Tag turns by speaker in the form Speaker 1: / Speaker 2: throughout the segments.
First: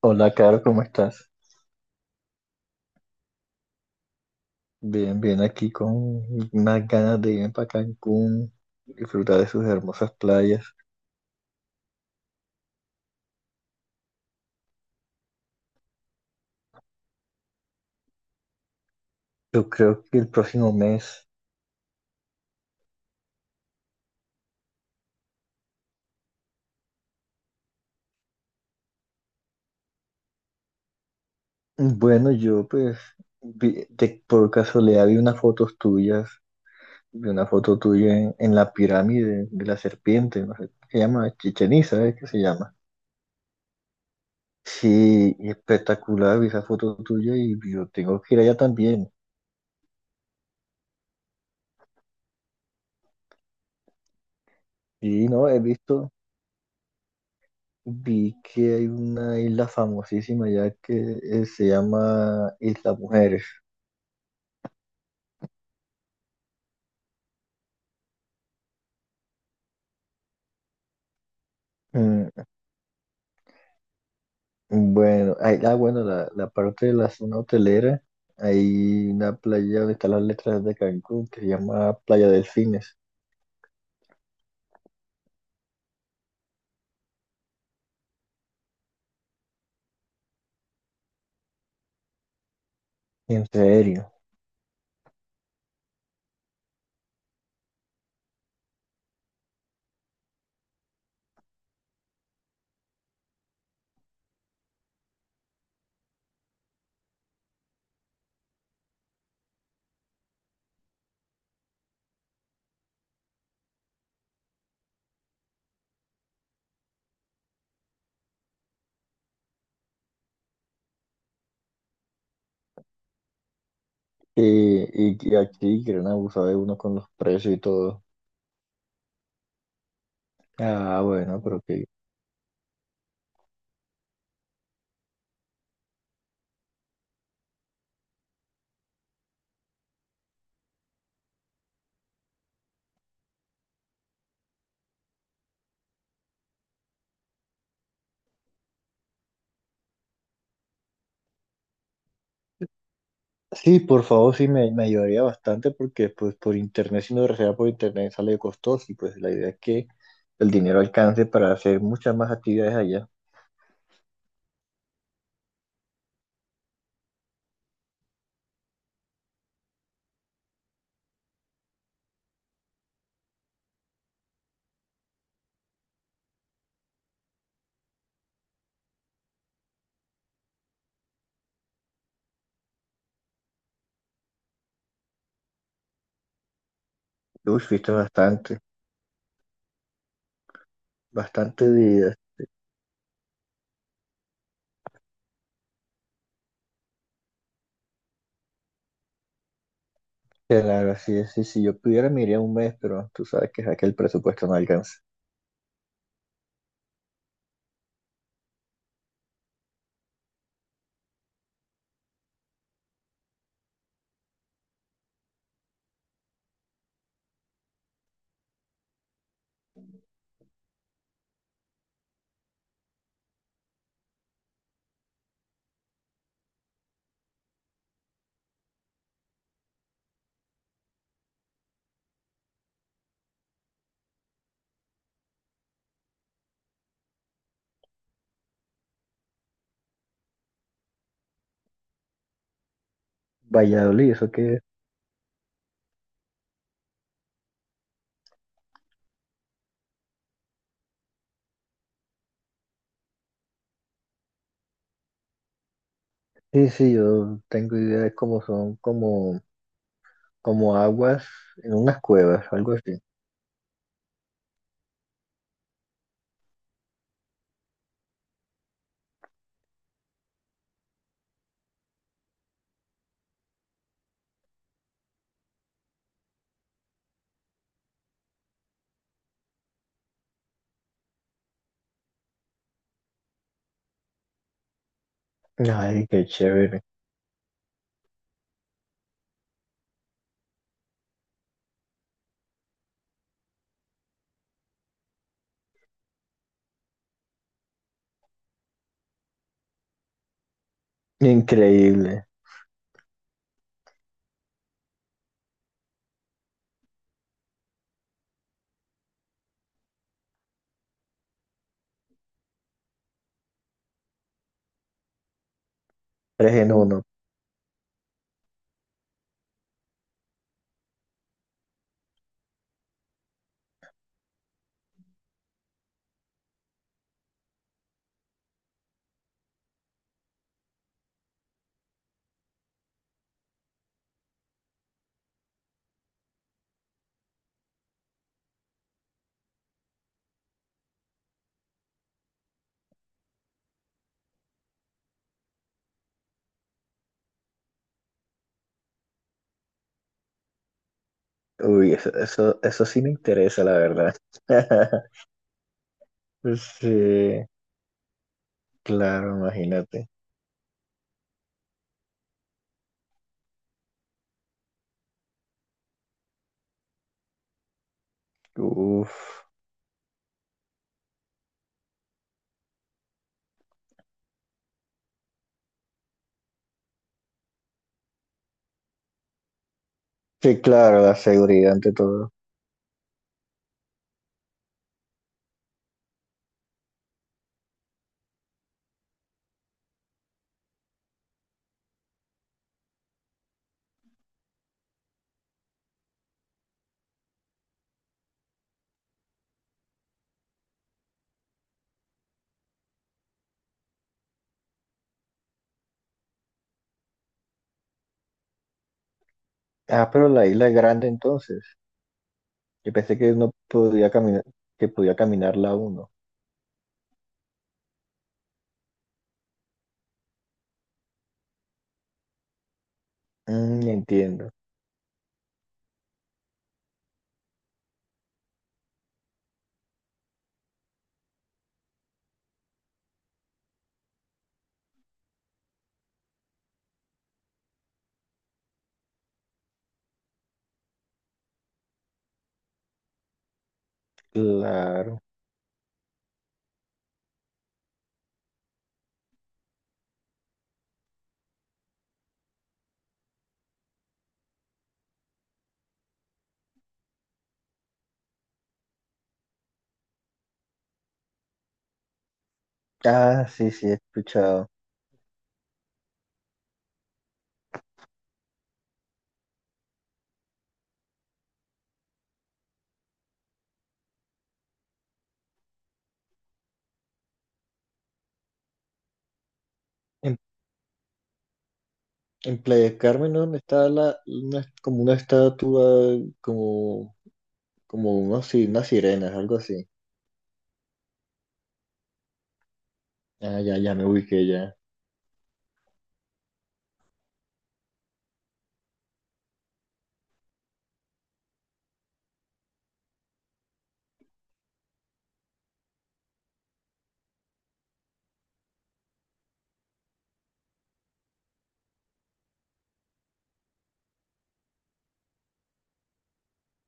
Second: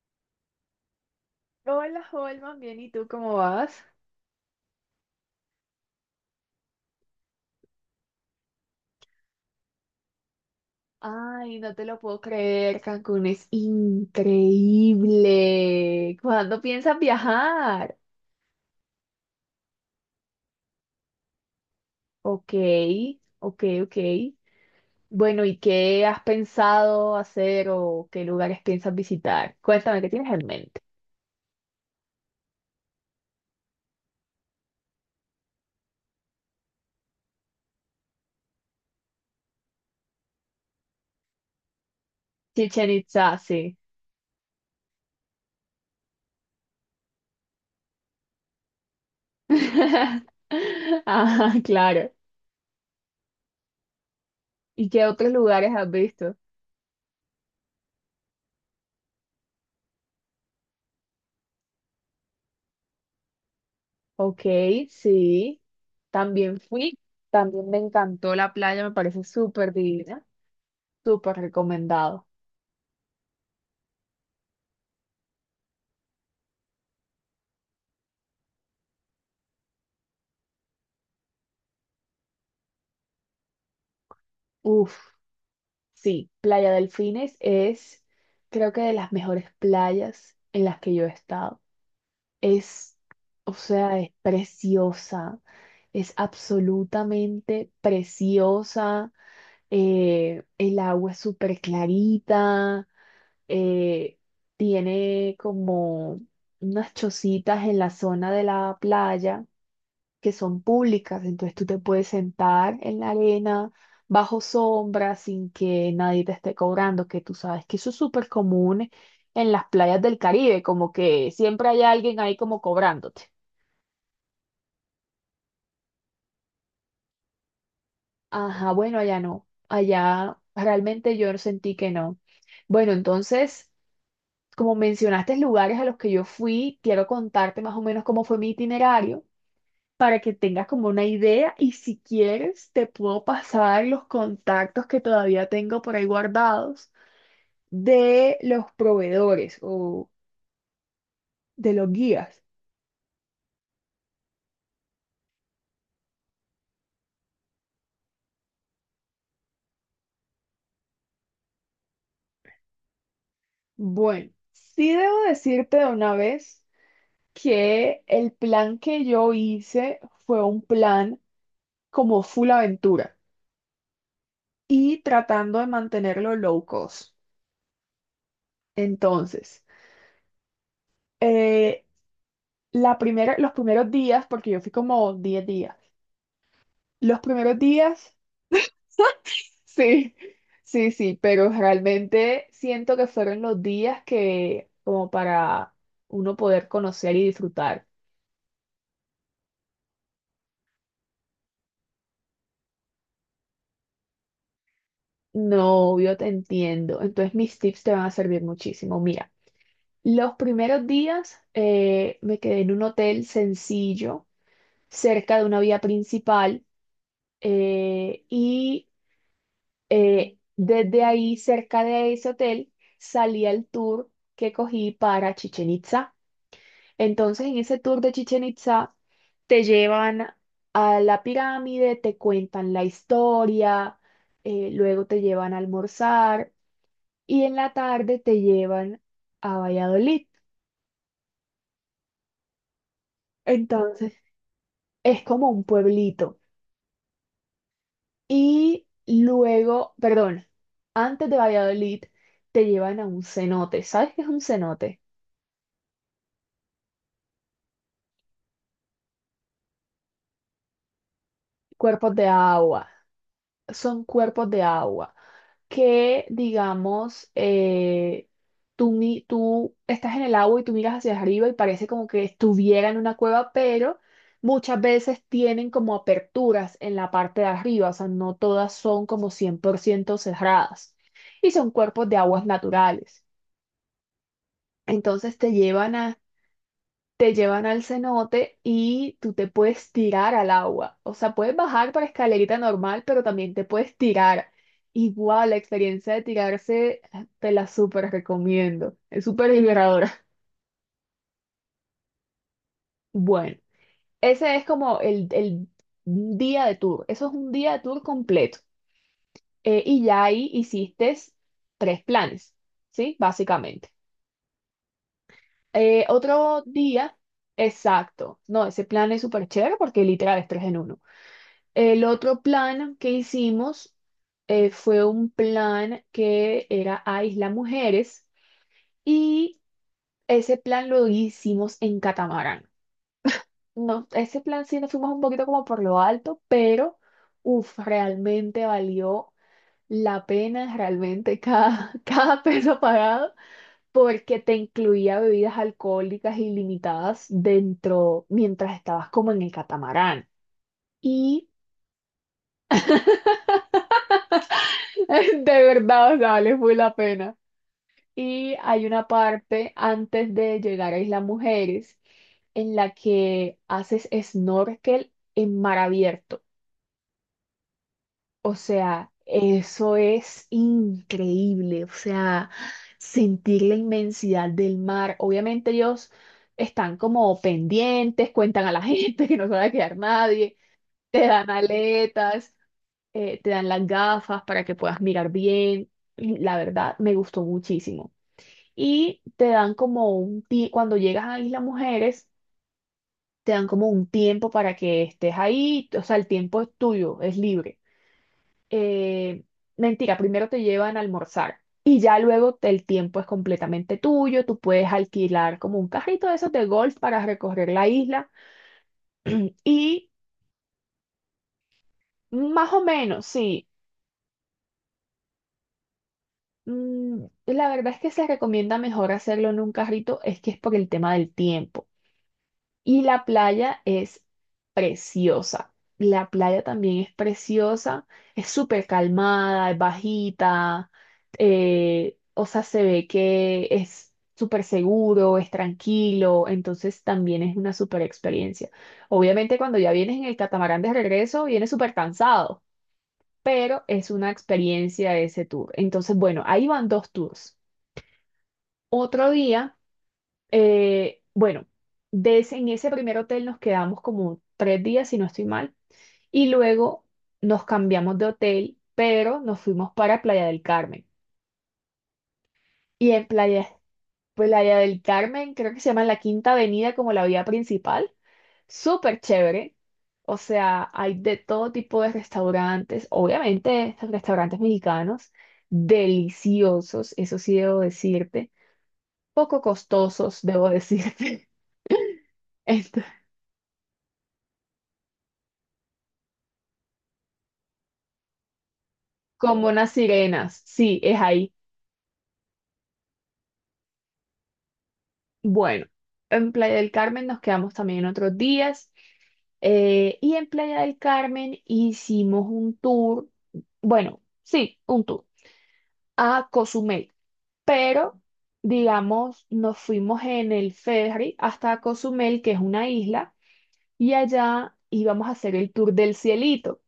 Speaker 1: Hola, Caro, ¿cómo estás?
Speaker 2: Hola, Holman, bien, ¿y tú cómo vas?
Speaker 1: Bien, bien, aquí con unas ganas de irme para Cancún, disfrutar de sus hermosas playas.
Speaker 2: Ay, no te lo puedo creer, Cancún es increíble. ¿Cuándo piensas viajar?
Speaker 1: Yo creo que el próximo mes.
Speaker 2: Ok, ok, ok. Bueno, ¿y qué has pensado hacer o qué lugares piensas visitar? Cuéntame, ¿qué tienes en mente?
Speaker 1: Bueno, yo pues por casualidad vi unas fotos tuyas, vi una foto tuya en la pirámide de la serpiente, no sé, ¿qué se llama? Chichen Itza, ¿eh? ¿Qué se llama?
Speaker 2: Chichen Itza, sí.
Speaker 1: Sí, y espectacular, vi esa foto tuya y yo tengo que ir allá también.
Speaker 2: Ah, claro. ¿Y qué
Speaker 1: Y
Speaker 2: otros
Speaker 1: no, he
Speaker 2: lugares has
Speaker 1: visto...
Speaker 2: visto?
Speaker 1: Vi que hay una isla famosísima ya que se llama Isla Mujeres.
Speaker 2: Ok, sí. También fui, también me encantó la playa, me parece súper divina, súper recomendado.
Speaker 1: Mm. Bueno, la parte de la zona hotelera, hay una playa donde están las letras de Cancún que se llama Playa Delfines.
Speaker 2: Uf, sí, Playa Delfines es creo que de las mejores playas en las que yo he estado. Es,
Speaker 1: ¿En
Speaker 2: o sea, es
Speaker 1: serio?
Speaker 2: preciosa, es absolutamente preciosa, el agua es súper clarita, eh, tiene como unas chocitas en la zona de la playa que son públicas, entonces tú te puedes sentar en la arena bajo sombra sin que nadie te esté cobrando, que tú sabes que eso es súper común en las playas del Caribe, como que siempre hay alguien ahí como cobrándote.
Speaker 1: Y que aquí quieren abusar de uno con los precios y todo.
Speaker 2: Ajá, bueno, allá no, allá
Speaker 1: Ah,
Speaker 2: realmente yo
Speaker 1: bueno, pero
Speaker 2: sentí
Speaker 1: qué.
Speaker 2: que no. Bueno, entonces, como mencionaste lugares a los que yo fui, quiero contarte más o menos cómo fue mi itinerario para que tengas como una idea y si quieres te puedo pasar los contactos que todavía tengo por ahí guardados de los proveedores o de los guías.
Speaker 1: Sí, por favor, sí me ayudaría bastante porque pues por internet, si no reserva por internet sale costoso y pues la idea es que el dinero alcance para hacer muchas más actividades allá.
Speaker 2: Bueno, sí debo decirte de una vez que el plan que yo hice fue un plan como full aventura y tratando de mantenerlo low cost. Entonces, eh, la primera, los primeros días, porque yo fui como 10 días, los primeros
Speaker 1: Uy, fuiste
Speaker 2: días,
Speaker 1: bastante,
Speaker 2: sí, sí, pero
Speaker 1: bastante días.
Speaker 2: realmente siento que fueron los días que como para uno poder conocer y disfrutar.
Speaker 1: Claro, así es, sí, si yo pudiera me iría un mes, pero tú sabes que, es que el presupuesto no alcanza.
Speaker 2: No, yo te entiendo. Entonces mis tips te van a servir muchísimo. Mira. Los primeros días me quedé en un hotel sencillo, cerca de una vía principal, eh, y desde ahí, cerca de ese hotel, salí al tour que cogí para Chichen Itza. Entonces, en ese tour de Chichen Itza, te llevan a la pirámide, te cuentan la historia, luego te llevan a almorzar y en la tarde te llevan a Valladolid.
Speaker 1: Valladolid,
Speaker 2: Entonces,
Speaker 1: eso que
Speaker 2: es como un pueblito. Y luego, perdón, antes de Valladolid te llevan a un cenote. ¿Sabes qué es un cenote?
Speaker 1: sí, sí, yo tengo idea de cómo son, como, como aguas en unas
Speaker 2: Cuerpos de
Speaker 1: cuevas, algo
Speaker 2: agua.
Speaker 1: así.
Speaker 2: Son cuerpos de agua que, digamos, tú estás en el agua y tú miras hacia arriba y parece como que estuviera en una cueva, pero muchas veces tienen como aperturas en la parte de arriba, o sea, no todas son como 100% cerradas. Y son cuerpos de aguas naturales. Entonces te llevan
Speaker 1: Ay,
Speaker 2: a
Speaker 1: qué chévere.
Speaker 2: Te llevan al cenote y tú te puedes tirar al agua. O sea, puedes bajar para escalerita normal, pero también te puedes tirar. Igual, la experiencia de tirarse te la súper recomiendo. Es súper liberadora.
Speaker 1: Increíble.
Speaker 2: Bueno, ese es como el día de tour. Eso es un día de tour completo. Y ya ahí hiciste tres planes, ¿sí? Básicamente. Eh,
Speaker 1: Tres
Speaker 2: otro
Speaker 1: en uno.
Speaker 2: día, exacto. No, ese plan es súper chévere porque literal es tres en uno. El otro plan que hicimos fue un plan que era a Isla Mujeres y ese plan lo hicimos en catamarán. No, ese plan sí nos fuimos un poquito como por lo alto, pero uf, realmente valió la pena, realmente cada, cada peso pagado, porque te incluía bebidas alcohólicas ilimitadas dentro mientras estabas como en el catamarán. Y
Speaker 1: Uy, eso sí me interesa, la verdad.
Speaker 2: de verdad, o sea, vale, fue la
Speaker 1: Sí,
Speaker 2: pena. Y hay una
Speaker 1: claro,
Speaker 2: parte
Speaker 1: imagínate.
Speaker 2: antes de llegar a Isla Mujeres en la que haces snorkel en mar abierto. O sea,
Speaker 1: Uf.
Speaker 2: eso es increíble. O sea, sentir la inmensidad del mar. Obviamente ellos están como pendientes, cuentan a la gente que no se va a quedar nadie,
Speaker 1: Sí, claro, la
Speaker 2: te dan
Speaker 1: seguridad ante todo.
Speaker 2: aletas, te dan las gafas para que puedas mirar bien. Y la verdad, me gustó muchísimo y te dan como un tiempo, cuando llegas a Isla Mujeres, te dan como un tiempo para que estés ahí, o sea, el tiempo es tuyo, es libre. Eh, mentira, primero te llevan a almorzar y ya luego el tiempo es completamente tuyo, tú puedes alquilar como un carrito de esos de golf para recorrer la isla
Speaker 1: Ah,
Speaker 2: y
Speaker 1: pero la isla es grande entonces.
Speaker 2: más o
Speaker 1: Yo pensé
Speaker 2: menos,
Speaker 1: que no
Speaker 2: sí.
Speaker 1: podía caminar, que podía caminarla uno.
Speaker 2: La verdad es que se recomienda mejor hacerlo en un carrito, es que es por el tema del tiempo. Y la playa
Speaker 1: Mm,
Speaker 2: es
Speaker 1: entiendo.
Speaker 2: preciosa. La playa también es preciosa. Es súper calmada, es bajita. O sea, se ve que es súper seguro, es tranquilo. Entonces también es una súper experiencia. Obviamente cuando ya vienes en el catamarán de regreso, vienes súper cansado. Pero es una experiencia
Speaker 1: Claro.
Speaker 2: ese tour. Entonces, bueno, ahí van dos tours. Otro día. Eh, bueno, en ese primer hotel nos quedamos como 3 días, si no estoy mal, y luego nos cambiamos de hotel, pero nos fuimos para Playa del Carmen. Y en
Speaker 1: Ah,
Speaker 2: Playa,
Speaker 1: sí, sí, he escuchado.
Speaker 2: Playa del Carmen, creo que se llama la Quinta Avenida como la vía principal, súper chévere. O sea, hay de todo tipo de restaurantes, obviamente restaurantes mexicanos, deliciosos, eso sí debo decirte, poco
Speaker 1: En,
Speaker 2: costosos, debo decirte.
Speaker 1: en Playa del Carmen, ¿no? Donde está como una estatua, como, como unos, sí, unas sirenas, algo
Speaker 2: Como
Speaker 1: así.
Speaker 2: unas sirenas, sí, es ahí.
Speaker 1: Ah, ya, ya me ubiqué ya.
Speaker 2: Bueno, en Playa del Carmen nos quedamos también otros días. Y en Playa del Carmen hicimos un tour, bueno, sí, un tour a Cozumel. Pero, digamos, nos fuimos en el ferry hasta Cozumel, que es una isla, y allá íbamos a hacer el tour del cielito,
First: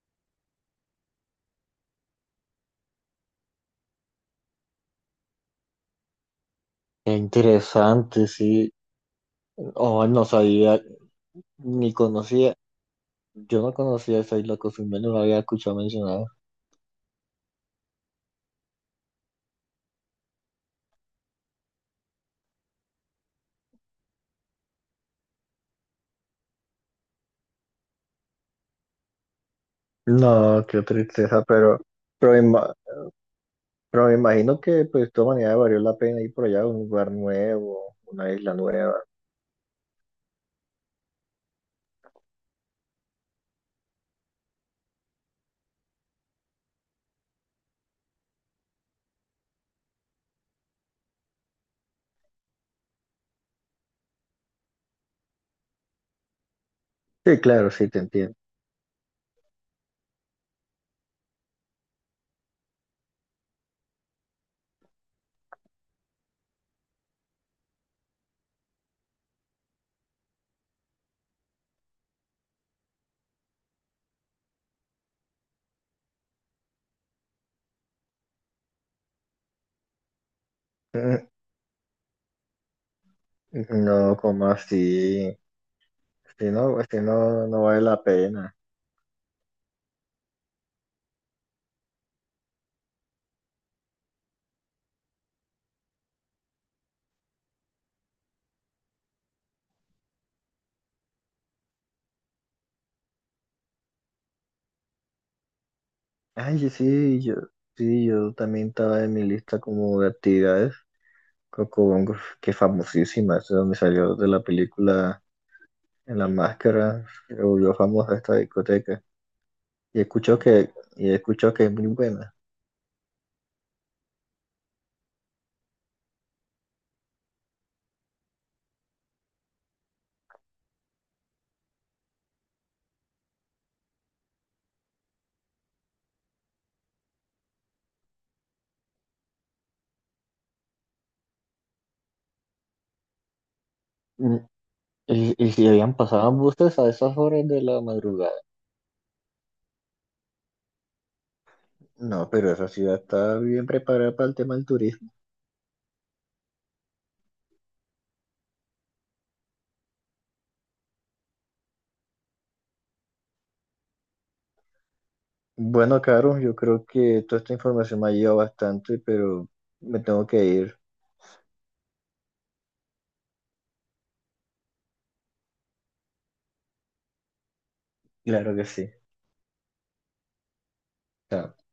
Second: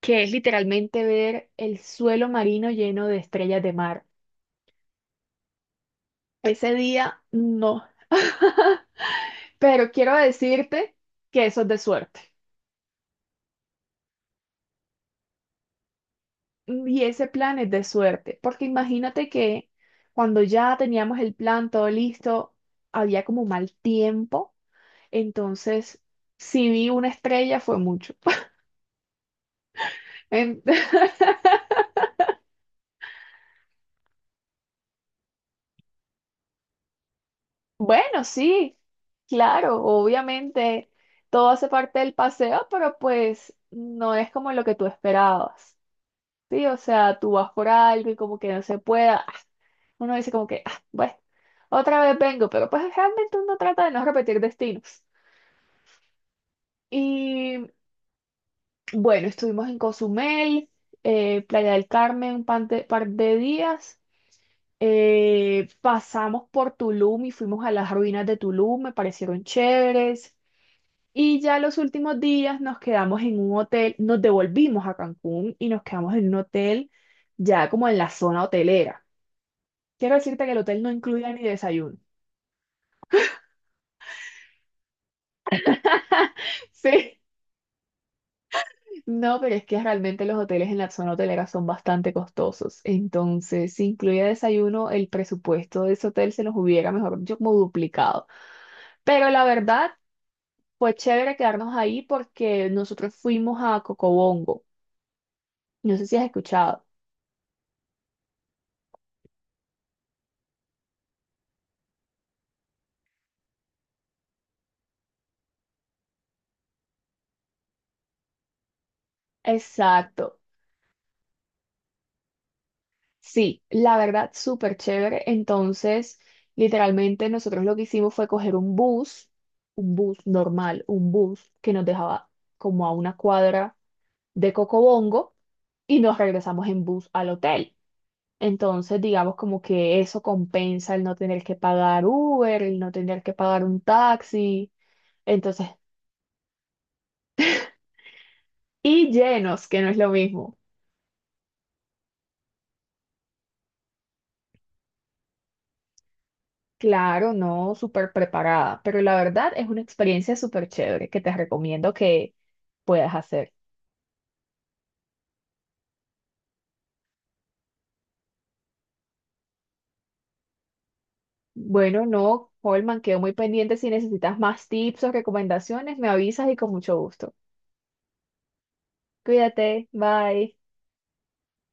Speaker 2: que es literalmente ver el suelo marino lleno de estrellas de mar. Ese
Speaker 1: Qué
Speaker 2: día no.
Speaker 1: interesante, sí.
Speaker 2: Pero
Speaker 1: Oh,
Speaker 2: quiero
Speaker 1: no sabía,
Speaker 2: decirte que eso es de
Speaker 1: ni
Speaker 2: suerte.
Speaker 1: conocía. Yo no conocía esa isla Cozumel, no la había escuchado mencionar.
Speaker 2: Y ese plan es de suerte, porque imagínate que cuando ya teníamos el plan todo listo, había como mal tiempo, entonces si vi una estrella fue mucho. En-
Speaker 1: No, qué tristeza, pero, pero, ima- pero me imagino que pues de todas maneras valió la pena ir por allá a un lugar nuevo,
Speaker 2: Bueno,
Speaker 1: una isla
Speaker 2: sí,
Speaker 1: nueva.
Speaker 2: claro, obviamente todo hace parte del paseo, pero pues no es como lo que tú esperabas. Sí, o sea, tú vas por algo y como que no se pueda. Uno dice como que, ah, bueno, otra vez vengo, pero pues realmente uno trata de no repetir destinos.
Speaker 1: Sí,
Speaker 2: Y
Speaker 1: claro, sí, te entiendo.
Speaker 2: bueno, estuvimos en Cozumel, Playa del Carmen par de, días. Pasamos por Tulum y fuimos a las ruinas de Tulum, me parecieron chéveres. Y ya los últimos días nos quedamos en un hotel, nos devolvimos a Cancún y nos quedamos en un hotel ya como en la zona hotelera. Quiero decirte que el hotel no
Speaker 1: Mm.
Speaker 2: incluía ni desayuno.
Speaker 1: No, como así, si no, si
Speaker 2: Sí.
Speaker 1: no, no vale la pena.
Speaker 2: No, pero es que realmente los hoteles en la zona hotelera son bastante costosos. Entonces, si incluía desayuno, el presupuesto de ese hotel se nos hubiera, mejor dicho, como duplicado. Pero la verdad, fue chévere quedarnos ahí porque nosotros fuimos a Cocobongo. No sé si has
Speaker 1: Ay,
Speaker 2: escuchado.
Speaker 1: sí, yo, sí, yo también estaba en mi lista como de actividades. Coco Bongo, que es famosísima, es de donde salió de la película En la Máscara, se volvió famosa esta discoteca. Y escuchó
Speaker 2: Exacto.
Speaker 1: que, y escuchó que es muy buena.
Speaker 2: Sí, la verdad, súper chévere. Entonces, literalmente nosotros lo que hicimos fue coger un bus normal, un bus que nos dejaba como a una cuadra de Cocobongo y nos regresamos en bus al hotel. Entonces, digamos como que eso compensa el no tener que pagar Uber, el no tener que pagar un
Speaker 1: Mm.
Speaker 2: taxi.
Speaker 1: Y si
Speaker 2: Entonces,
Speaker 1: habían pasado buses a esas horas de la madrugada.
Speaker 2: y llenos, que no es lo mismo.
Speaker 1: No, pero esa ciudad está bien preparada para el tema del turismo.
Speaker 2: Claro, no súper preparada, pero la verdad es una experiencia súper chévere que te recomiendo que puedas hacer.
Speaker 1: Bueno, Caro, yo creo que toda esta información me ha ayudado bastante, pero me tengo que ir.
Speaker 2: Bueno, no, Holman, quedo muy pendiente. Si necesitas más tips o recomendaciones, me avisas y con mucho gusto.
Speaker 1: Claro que sí.
Speaker 2: Cuídate, bye.
Speaker 1: Chao.